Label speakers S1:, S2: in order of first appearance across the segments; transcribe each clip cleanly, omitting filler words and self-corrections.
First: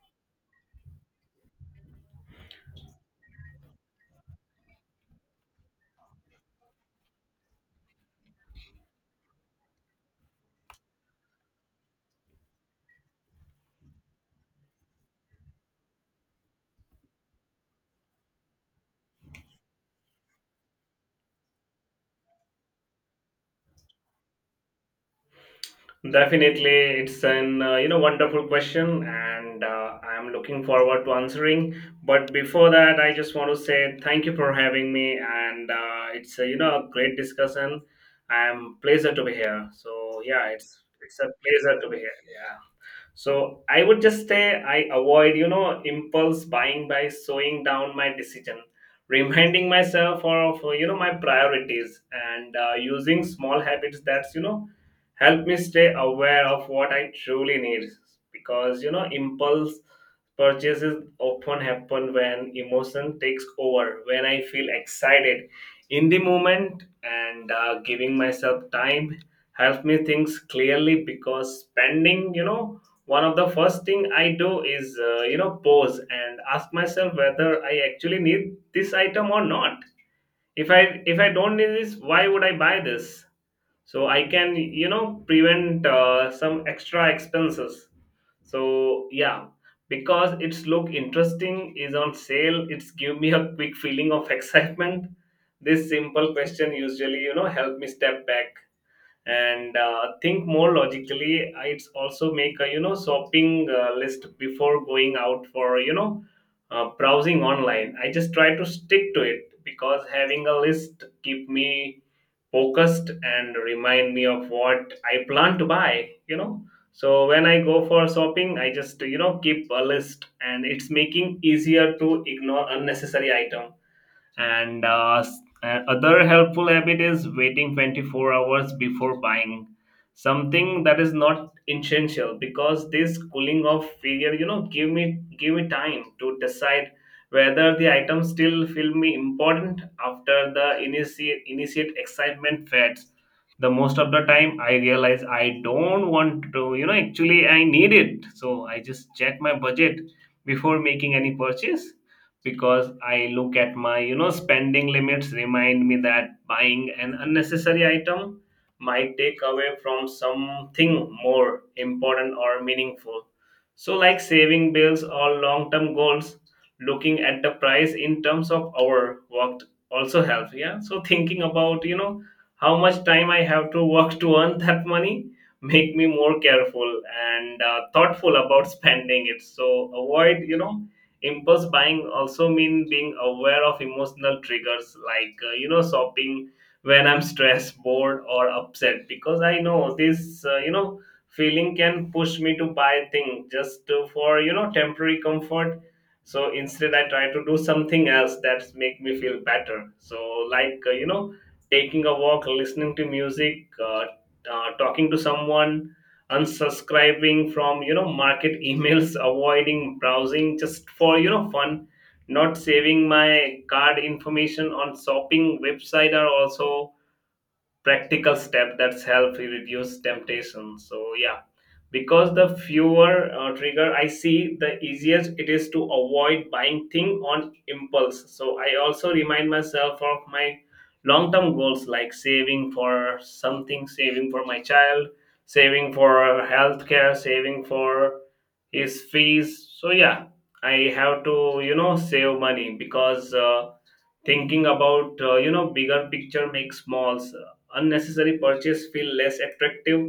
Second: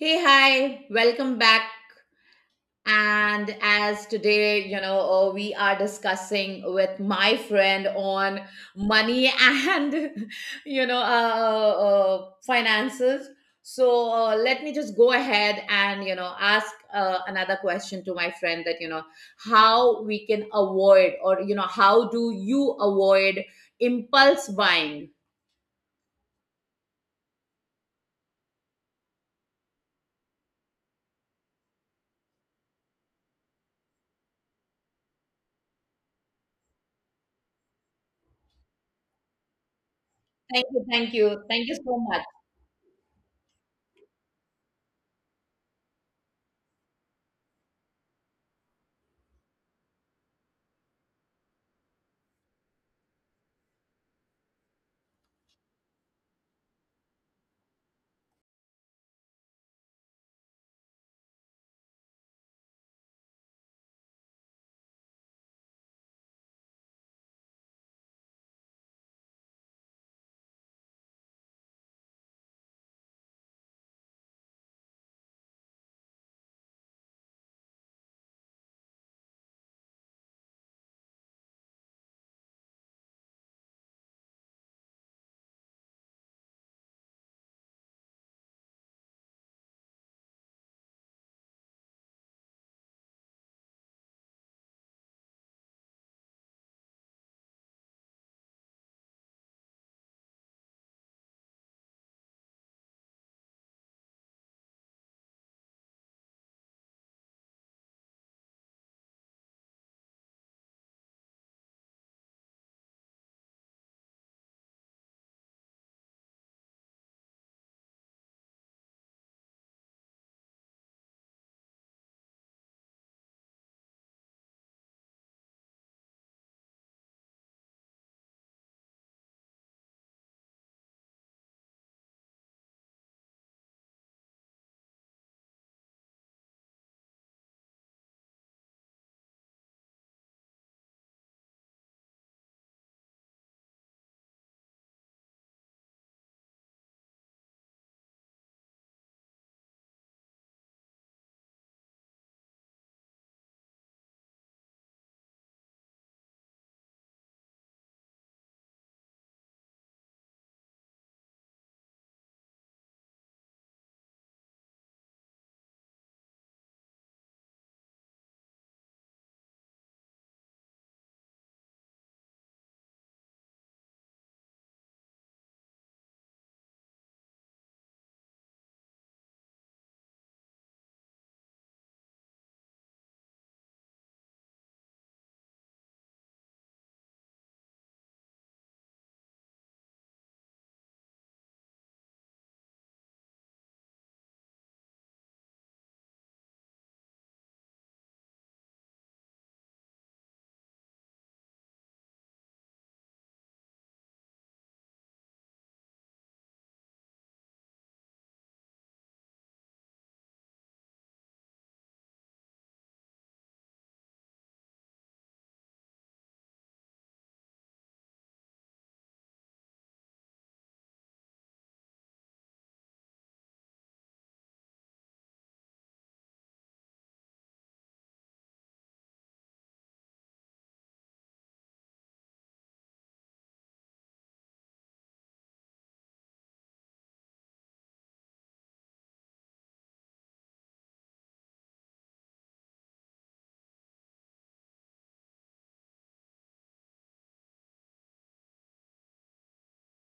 S1: Hey, hi, welcome back. And as today, you know, We are discussing with my friend on money and, finances. Let me just go ahead and ask another question to my friend how we can avoid or how do you avoid impulse buying?
S2: Definitely, it's an you know wonderful question, and I'm looking forward to answering. But before that, I just want to say thank you for having me, and it's a, you know a great discussion. I'm pleasure to be here. So yeah,
S1: Thank
S2: it's
S1: you, thank
S2: it's a
S1: you, thank you
S2: pleasure to
S1: so
S2: be here.
S1: much.
S2: Yeah. So I would just say I avoid, you know, impulse buying by slowing down my decision, reminding myself of, you know, my priorities and using small habits that's, you know, help me stay aware of what I truly need. Because, you know, impulse purchases often happen when emotion takes over, when I feel excited in the moment, and giving myself time help me think clearly because spending, you know, one of the first thing I do is you know pause and ask myself whether I actually need this item or not. If I don't need this, why would I buy this? So I can, you know, prevent some extra expenses. So yeah, because it's look interesting, is on sale, it's give me a quick feeling of excitement. This simple question usually, you know, help me step back and think more logically. It's also make a, you know, shopping list before going out for, you know, browsing online. I just try to stick to it because having a list keep me focused and remind me of what I plan to buy, you know. So when I go for shopping, I just, you know, keep a list, and it's making easier to ignore unnecessary item. And other helpful habit is waiting 24 hours before buying something that is not essential, because this cooling off period, you know, give me time to decide whether the item still feel me important after the initiate excitement fades. The most of the time I realize I don't want to, you know, actually I need it. So I just check my budget before making any purchase, because I look at my, you know, spending limits, remind me that buying an unnecessary item might take away from something more important or meaningful. So like saving bills or long-term goals, looking at the price in terms of hour worked also helps. Yeah. So thinking about, you know, how much time I have to work to earn that money make me more careful and thoughtful about spending it. So avoid, you know, impulse buying also mean being aware of emotional triggers, like you know shopping when I'm stressed, bored, or upset, because I know this you know feeling can push me to buy things just to, for you know temporary comfort. So instead I try to do something else that make me feel better. So like you know, taking a walk, listening to music, talking to someone, unsubscribing from, you know, market emails, avoiding browsing just for, you know, fun, not saving my card information on shopping website are also practical step that's help reduce temptation. So yeah, because the fewer trigger I see, the easier it is to avoid buying thing on impulse. So I also remind myself of my long term goals, like saving for something, saving for my child, saving for healthcare, saving for his fees. So yeah, I have to, you know, save money, because thinking about you know bigger picture makes smalls unnecessary purchase feel less attractive.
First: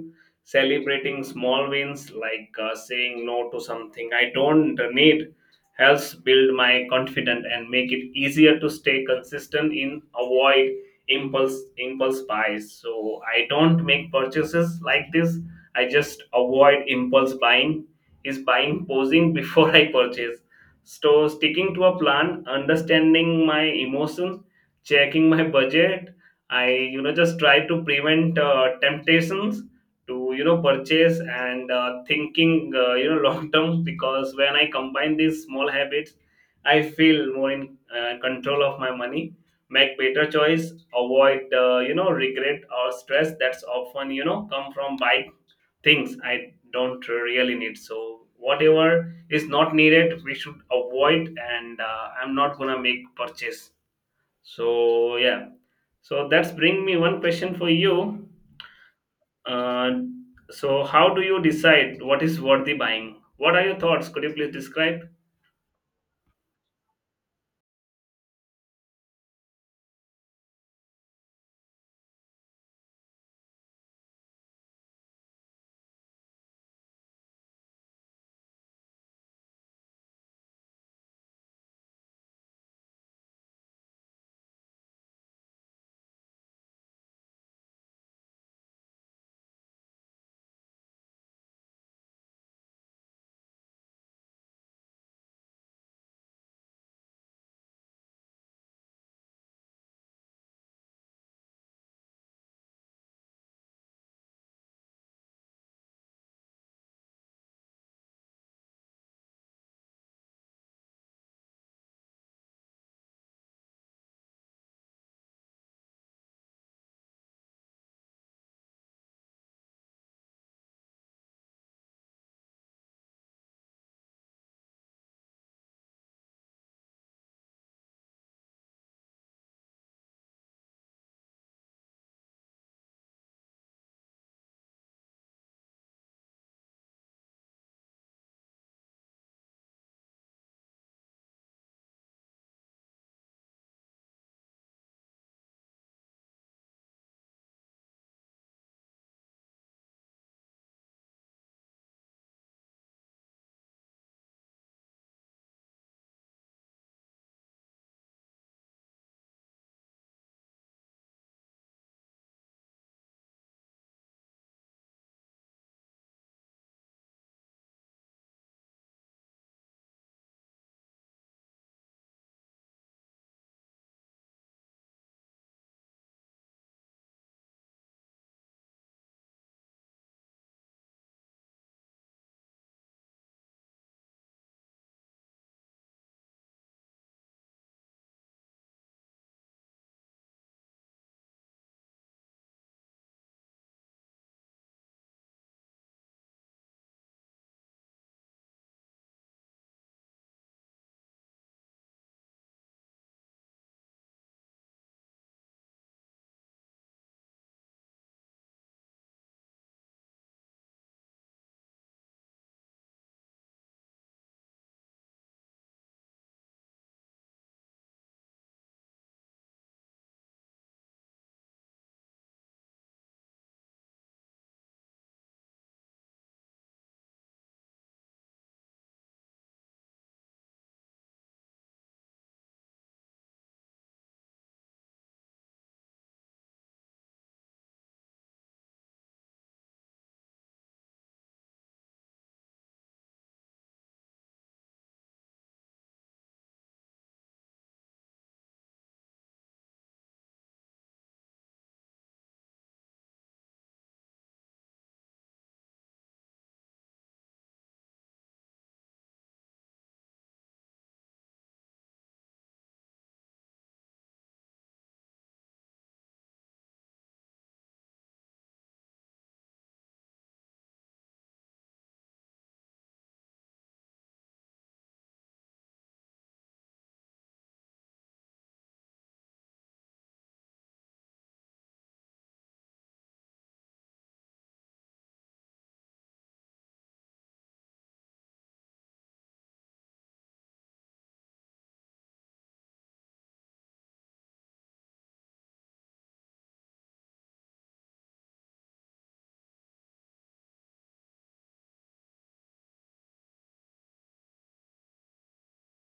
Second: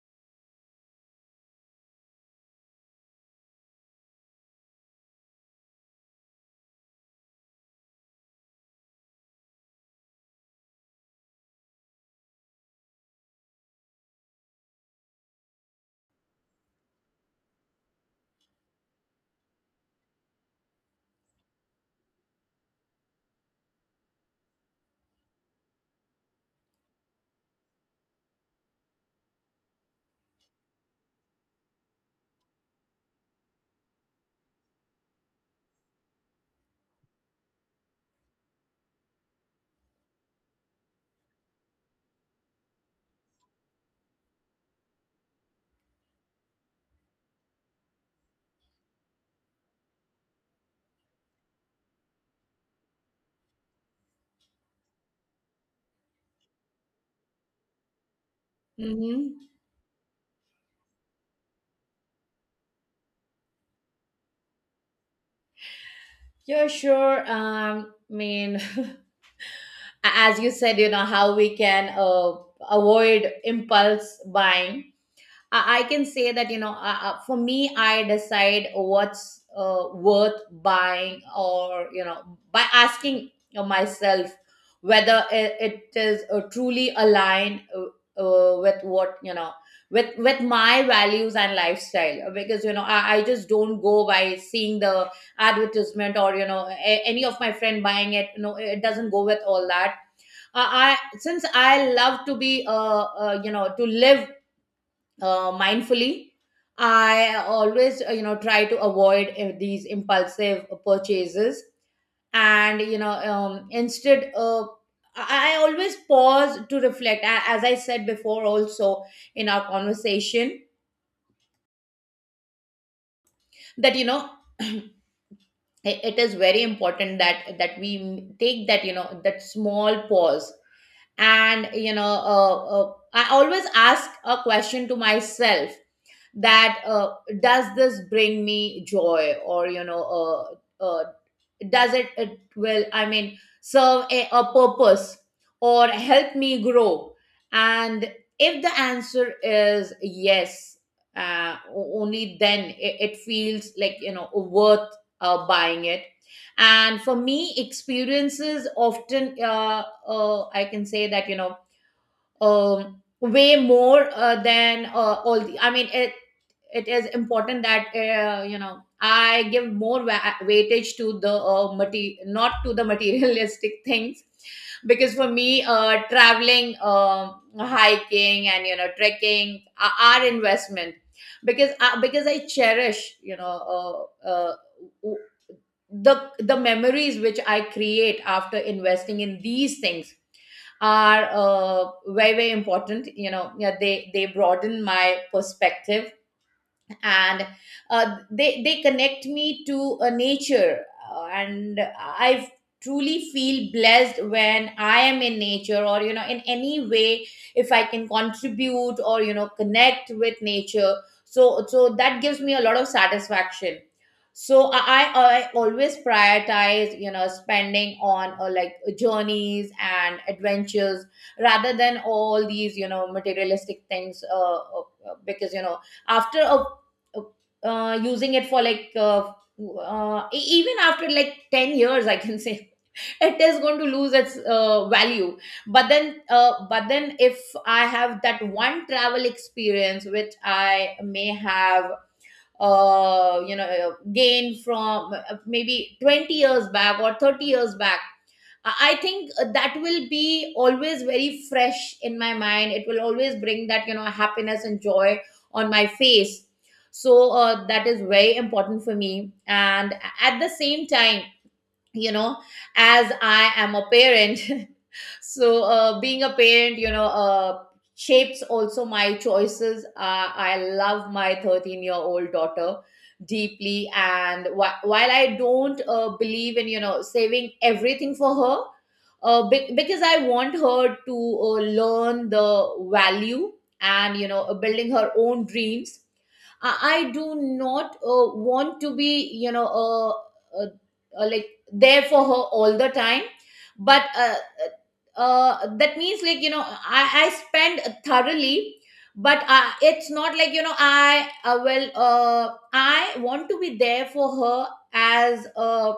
S2: Celebrating small wins like saying no to something I don't need helps build my confidence and make it easier to stay consistent in avoid impulse buys. So I don't make purchases like this. I just avoid impulse buying. Is buying posing before I purchase. So sticking to a plan, understanding my emotions, checking my budget, I, you know, just try to prevent temptations to, you know, purchase, and thinking, you know, long term, because when I combine these small habits, I feel more in control of my money, make better choice, avoid you know regret or stress that's often, you know, come from buying things I don't really need. So whatever is not needed, we should avoid, and I'm not gonna make purchase. So yeah. So that's bring me one question for you.
S1: Hmm.
S2: Uh, so how do you decide what is worthy buying? What are your thoughts? Could you please describe?
S1: Yeah, sure. I mean, as you said, how we can avoid impulse buying. I can say that, you know, for me, I decide what's worth buying, or you know by asking myself whether it is truly aligned, with what you know with my values and lifestyle. Because you know, I just don't go by seeing the advertisement, or you know, any of my friend buying it. No, it doesn't go with all that. I since I love to be you know, to live mindfully. I always, try to avoid these impulsive purchases. And you know, instead, I always pause to reflect. As I said before also in our conversation, that you know, it is very important that we take that, you know, that small pause. And you know, I always ask a question to myself, that does this bring me joy, or does it will, I mean, serve a purpose or help me grow? And if the answer is yes, only then it feels like, you know, worth buying it. And for me, experiences often, I can say that, you know, way more than all the, I mean, it is important that, I give more weightage to the not to the materialistic things. Because for me, traveling, um, hiking, and you know, trekking are investment. Because I cherish, you know, the memories which I create after investing in these things are very very important, you know. Yeah, they broaden my perspective. And they they connect me to a nature. And I truly feel blessed when I am in nature, or you know, in any way, if I can contribute, or you know, connect with nature. So that gives me a lot of satisfaction. So I always prioritize, you know, spending on like journeys and adventures, rather than all these, you know, materialistic things. Because you know, after a using it for like, even after like 10 years, I can say it is going to lose its value. But then, but then if I have that one travel experience which I may have gained from, maybe 20 years back or 30 years back, I think that will be always very fresh in my mind. It will always bring that, you know, happiness and joy on my face. So that is very important for me. And at the same time, you know, as I am a parent, so, being a parent, you know, shapes also my choices. I love my 13-year-old daughter deeply. And while I don't believe in, you know, saving everything for her, because I want her to learn the value, and, you know, building her own dreams. I, I do not want to be, you know, like there for her all the time. But that means like, you know, I spend thoroughly, but it's not like, you know, I want to be there for her as a,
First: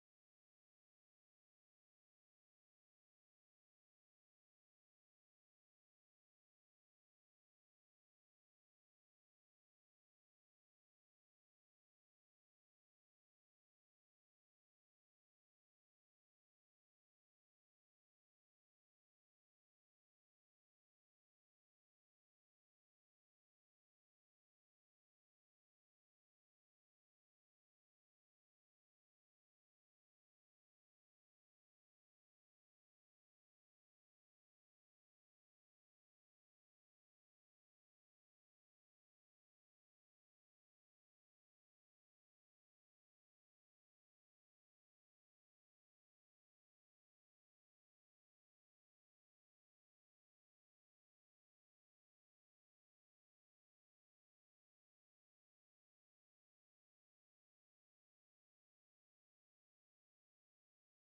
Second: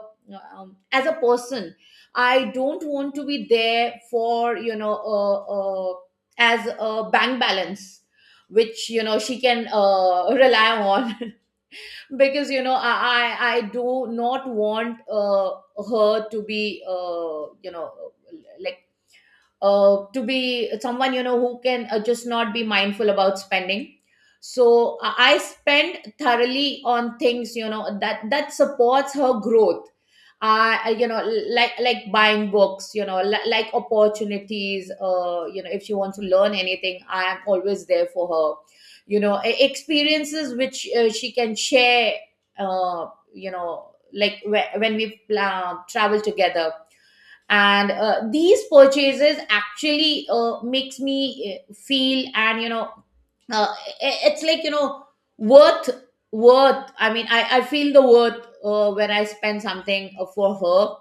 S1: as a person. I don't want to be there for, you know, as a bank balance which, you know, she can rely on. Because you know, I do not want, her to be, like, to be someone, you know, who can, just not be mindful about spending. So I spend thoroughly on things, you know, that supports her growth. uh, you know like buying books, you know, like opportunities. If she wants to learn anything, I am always there for her, you know. Experiences which she can share, uh, like when we travel together. And these purchases actually makes me feel, and you know, uh, it's like, you know, worth. I feel the worth when I spend something for her.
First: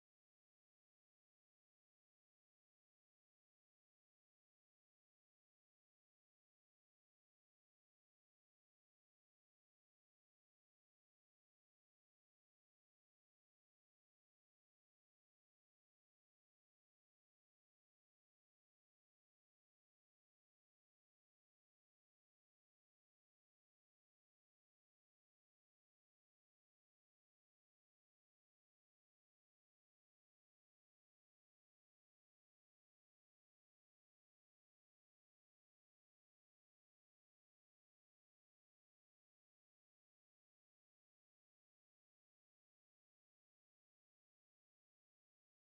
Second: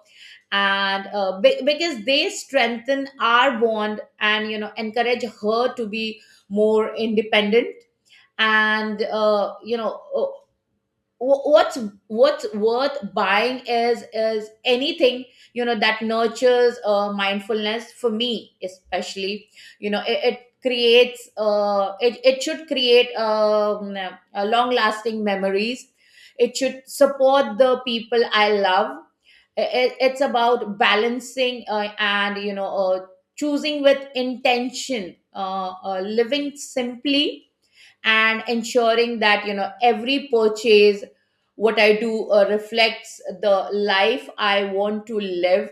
S1: And because they strengthen our bond, and you know, encourage her to be more independent. And what's worth buying is anything, you know, that nurtures mindfulness, for me especially. You know, it creates, it should create, long lasting memories. It should support the people I love. It's about balancing and choosing with intention, living simply, and ensuring that, you know, every purchase what I do reflects the life I want to live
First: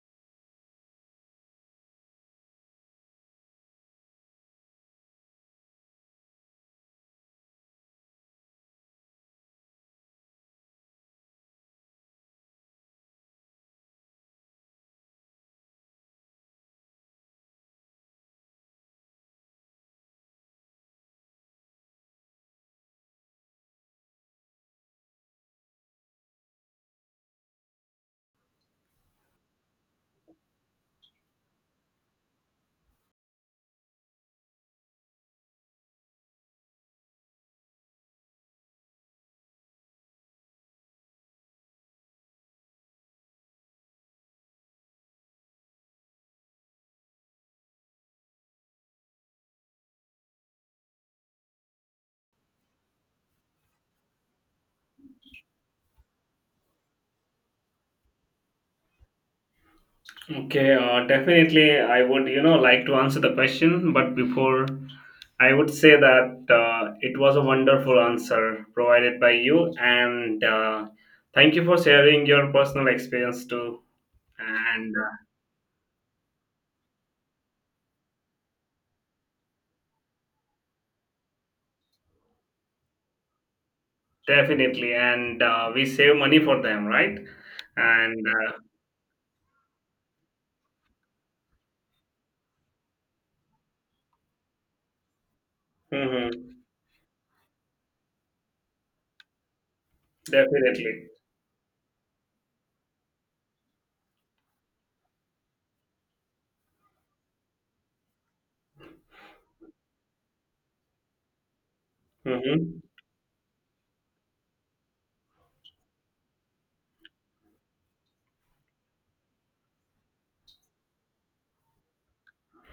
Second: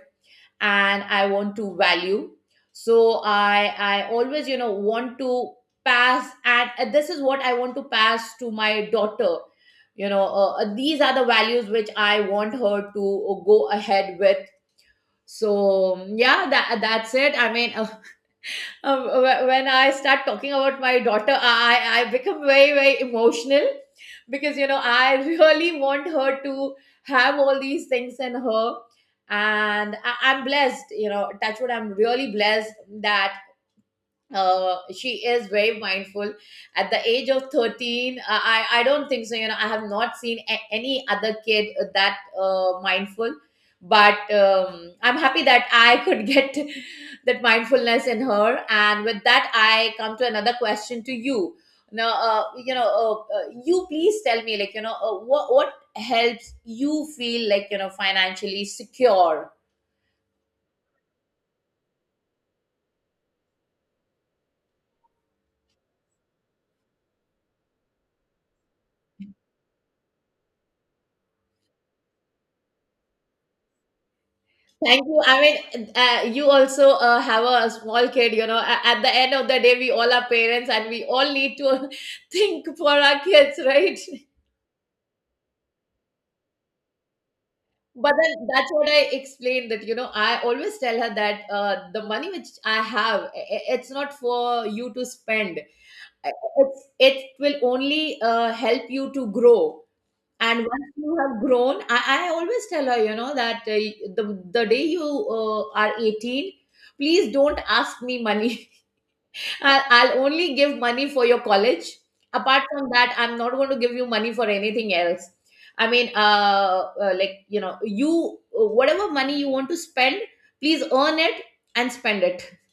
S1: and I want to value. So I always, you know, want to pass and this is what I want to pass to my daughter. You know, these are the values which I want her to go ahead with. So yeah, that's it, I mean. When I start talking about my daughter, I become very very emotional. Because you know, I really want her to have all these things in her. And I'm blessed. You know, touch wood, I'm really blessed that she is very mindful at the age of 13. I don't think so. You know, I have not seen, any other kid that mindful. But I'm happy that I could get that mindfulness in her. And with that, I come to another question to you now. You please tell me, like, you know, what helps you feel like, you know, financially secure?
S2: Okay, definitely I would, you know, like to answer the question, but before I would say that it was a wonderful answer provided by you, and thank you for sharing your personal experience too. And
S1: Thank you. I mean, you also have a small kid, you know. At the end of the day, we all are parents, and we all need to think for our kids, right?
S2: definitely, and we save money for them, right?
S1: But
S2: And
S1: then that's what I explained that, you know, I always tell her that, the money which I have, it's not for you to spend. I-
S2: mhm,
S1: It's, it will only help you to grow. And once
S2: definitely.
S1: you have grown, I always tell her, you know, that the day you are 18, please don't ask me money. I'll only give money for your college. Apart
S2: Hmm.
S1: from that, I'm not going to give you money for anything else. I mean, like, you know, whatever money you want to spend, please earn it and spend it.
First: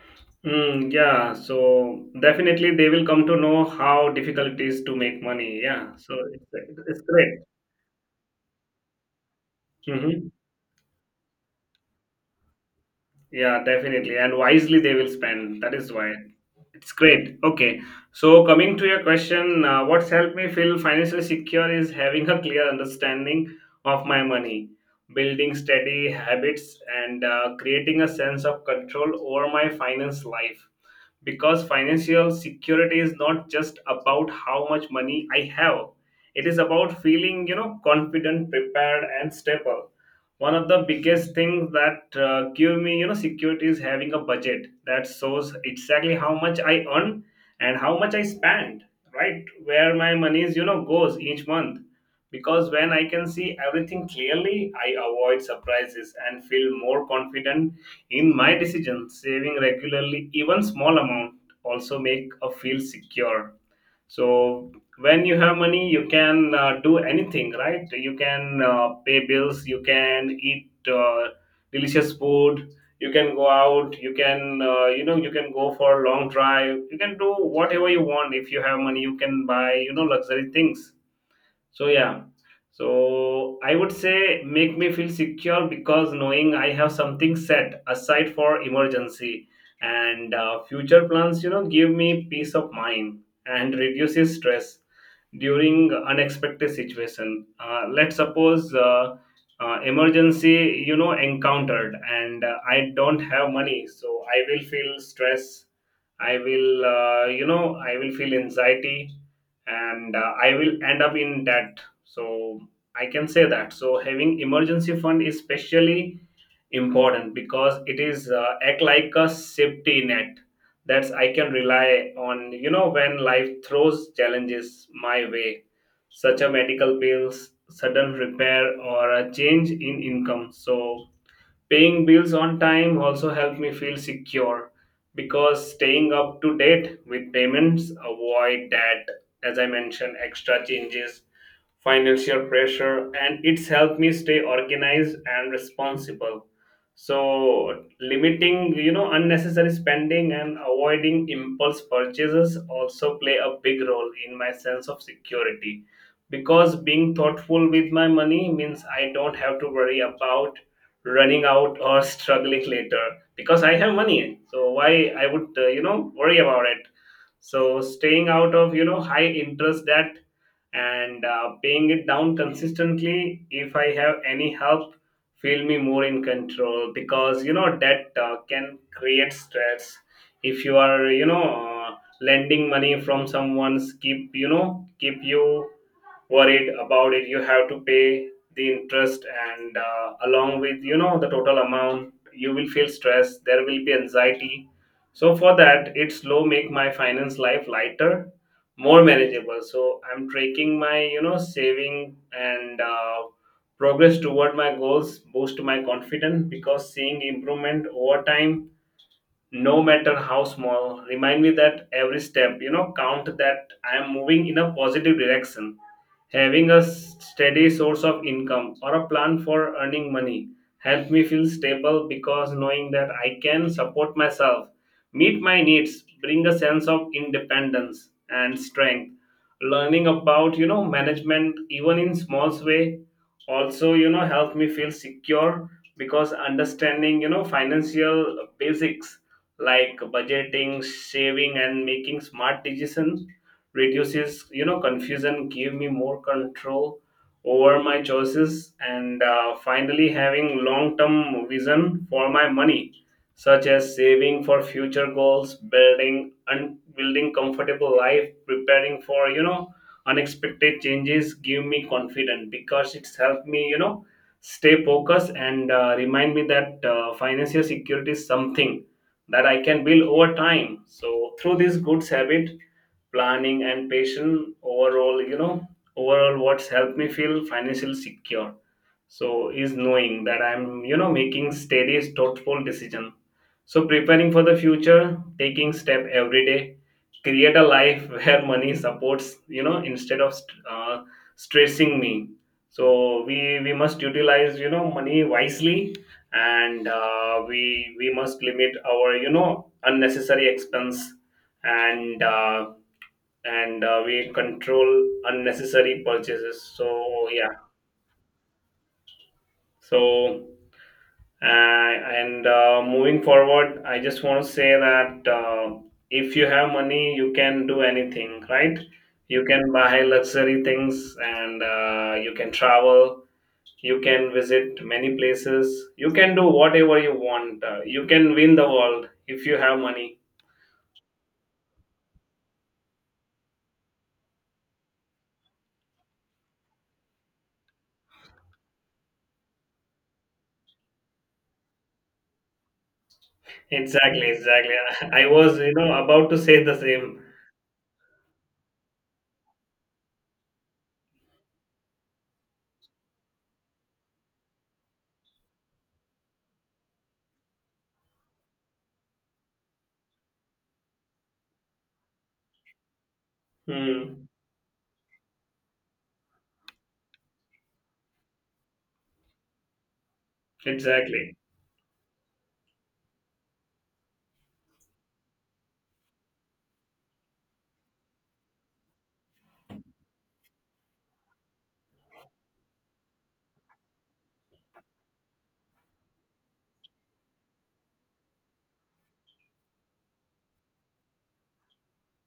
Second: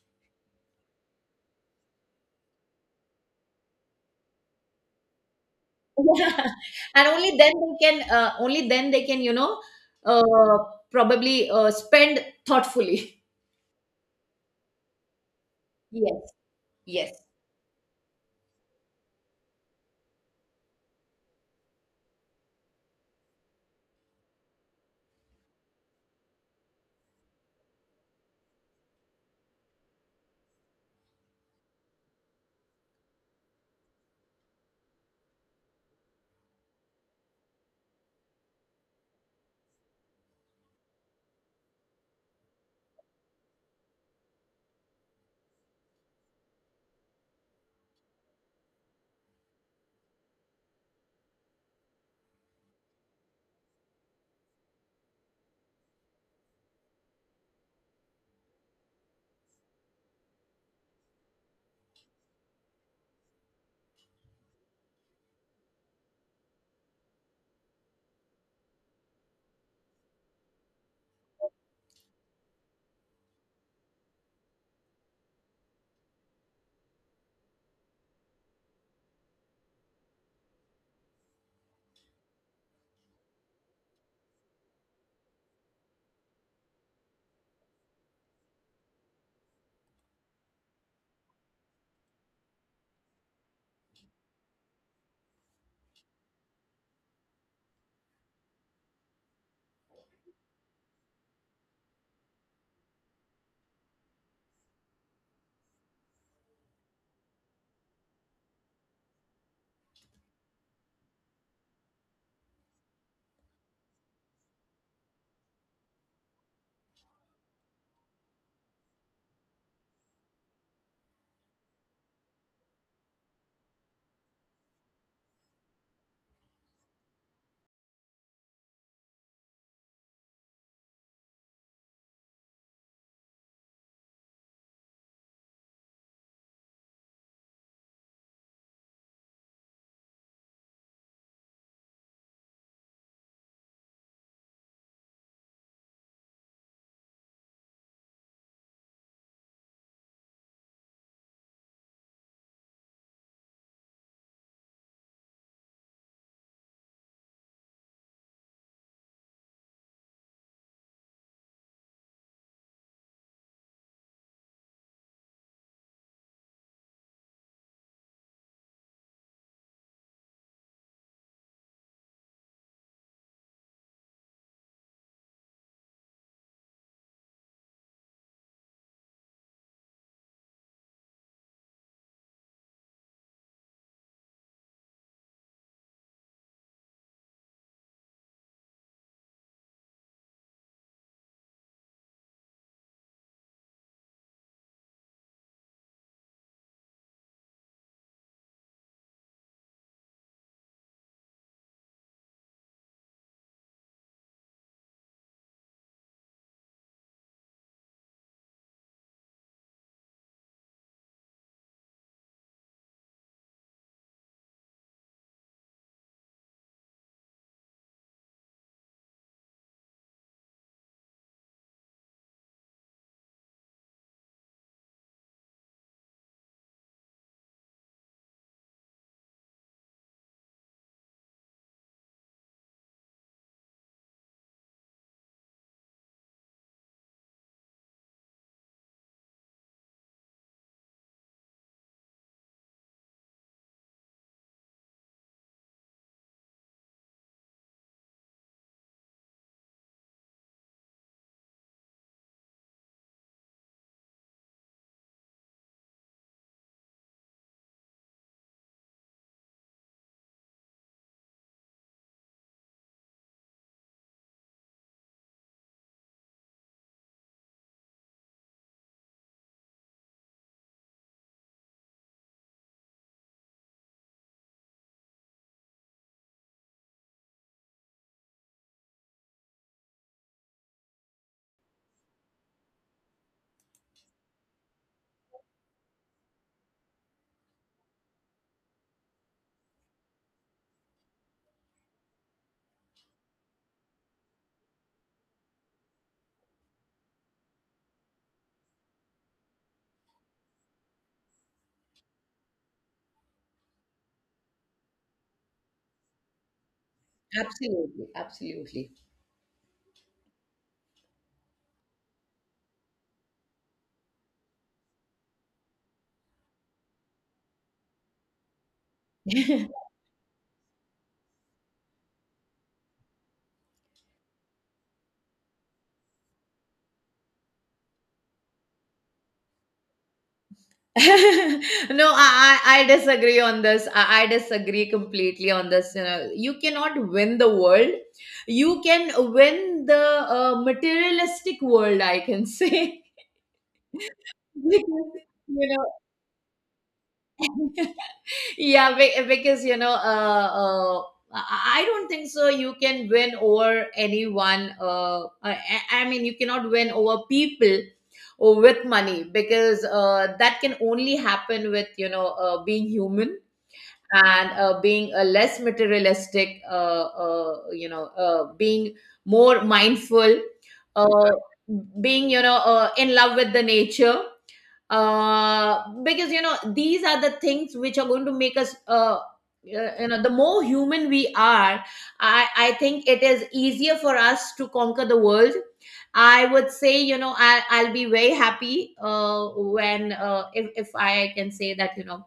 S2: Mm, yeah, so definitely they will come to know how difficult it is to make money. Yeah, so
S1: Yeah.
S2: it's
S1: And only
S2: great.
S1: then they can, you know,
S2: Hmm.
S1: uh, probably spend thoughtfully.
S2: Yeah, definitely. And wisely they will spend. That is why.
S1: Yes.
S2: It's
S1: Yes.
S2: great. Okay. So, coming to your question, what's helped me feel financially secure is having a clear understanding of my money, building steady habits, and creating a sense of control over my finance life, because financial security is not just about how much money I have. It is about feeling, you know, confident, prepared, and stable. One of the biggest things that give me, you know, security is having a budget that shows exactly how much I earn and how much I spend, right, where my money is, you know, goes each month, because when I can see everything clearly, I avoid surprises and feel more confident in my decision. Saving regularly, even small amount, also make a feel secure. So when you have money, you can do anything, right? You can pay bills, you can eat delicious food, you can go out, you can you know you can go for a long drive, you can do whatever you want. If you have money, you can buy, you know, luxury things. So yeah. So I would say make me feel secure because knowing I have something set aside for emergency and future plans, you know, give me peace of mind and reduces stress during unexpected situation. Uh, let's suppose Emergency, you know, encountered, and I don't have money, so I will feel stress, I will, you know, I will feel anxiety, and I will end up in debt. So I can say that, so having emergency fund is especially important because it is act like a safety net that's I can rely on, you know, when life throws challenges my way, such a medical bills, sudden repair, or a change in income. So paying bills on time also helped me feel secure, because staying up to date with payments avoid that, as I mentioned, extra changes, financial pressure, and it's helped me stay organized and responsible. So limiting, you know, unnecessary spending and avoiding impulse purchases also play a big role in my sense of security, because being thoughtful with my money means I don't have to worry about running out or struggling later, because I have money, so why I would, you know, worry about it. So staying out of, you know, high interest debt and paying it down consistently if I have any help feel me more in control, because, you know, debt can create stress. If you are, you know, lending money from someone's, keep, you know, keep you worried about it, you have to pay the interest and, along with, you know, the total amount, you will feel stress, there will be anxiety. So for that, it's low make my finance life lighter, more manageable. So I'm tracking my, you know, saving and progress toward my goals boost my confidence, because seeing improvement over time, no matter how small, remind me that every step, you know, count that I am moving in a positive direction. Having a steady source of income or a plan for earning money helped me feel stable, because knowing that I can support myself, meet my needs, bring a sense of independence and strength. Learning about, you know, management even in small way also, you know, helped me feel secure, because understanding, you know, financial basics like budgeting, saving, and making smart decisions reduces, you know, confusion, give me more control over my choices. And finally, having long term vision for my money, such as saving for future goals, building and building comfortable life, preparing for, you know, unexpected changes, give me confidence, because it's helped me, you know, stay focused. And remind me that financial security is something that I can build over time, so through this good habit, planning and patience. Overall, you know, overall what's helped me feel financially secure, so, is knowing that I'm, you know, making steady thoughtful decision, so preparing for the future, taking step every day, create a life where money supports, you know, instead of stressing me. So we must utilize, you know, money wisely, and we must limit our, you know, unnecessary expense, and we control unnecessary purchases. So yeah.
S1: Absolutely. Absolutely.
S2: So uh, and moving forward, I just want to say that if you have money, you can do anything, right? You can buy luxury things, and you can travel, you can visit many places, you can do whatever you want, you can win the world if you have money.
S1: No, I disagree on this. I disagree completely on this. You know, you cannot win the world. You can win the materialistic world, I can say.
S2: Exactly, exactly.
S1: Because,
S2: I was, you
S1: you know,
S2: know, about to say the same.
S1: yeah, because you know, I don't think so. You can win over anyone. I mean, you cannot win over people or with money, because that can only happen with, you know, being human.
S2: Hmm,
S1: And being a less materialistic, being more mindful, uh,
S2: exactly.
S1: being, you know, in love with the nature. Because you know, these are the things which are going to make us, you know, the more human we are, I think it is easier for us to conquer the world. I would say, you know, I'll be very happy when, if I can say that, you know,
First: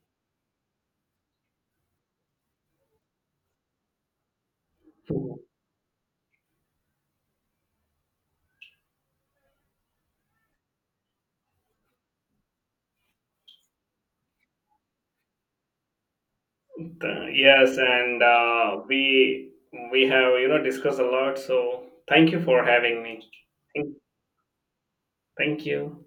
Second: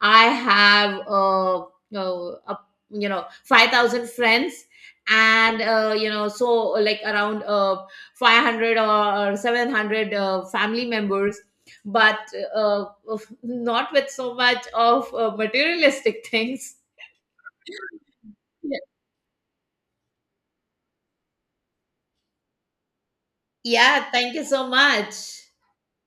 S1: I have uh, a, you know, 5,000 friends, and you know, so like around 500 or 700 family members, but not with so much of materialistic things.
S2: Yes, and
S1: Yeah.
S2: we have, you know, discussed a lot. So thank you for having me. Thank
S1: Yeah, thank you so much.
S2: Thank you.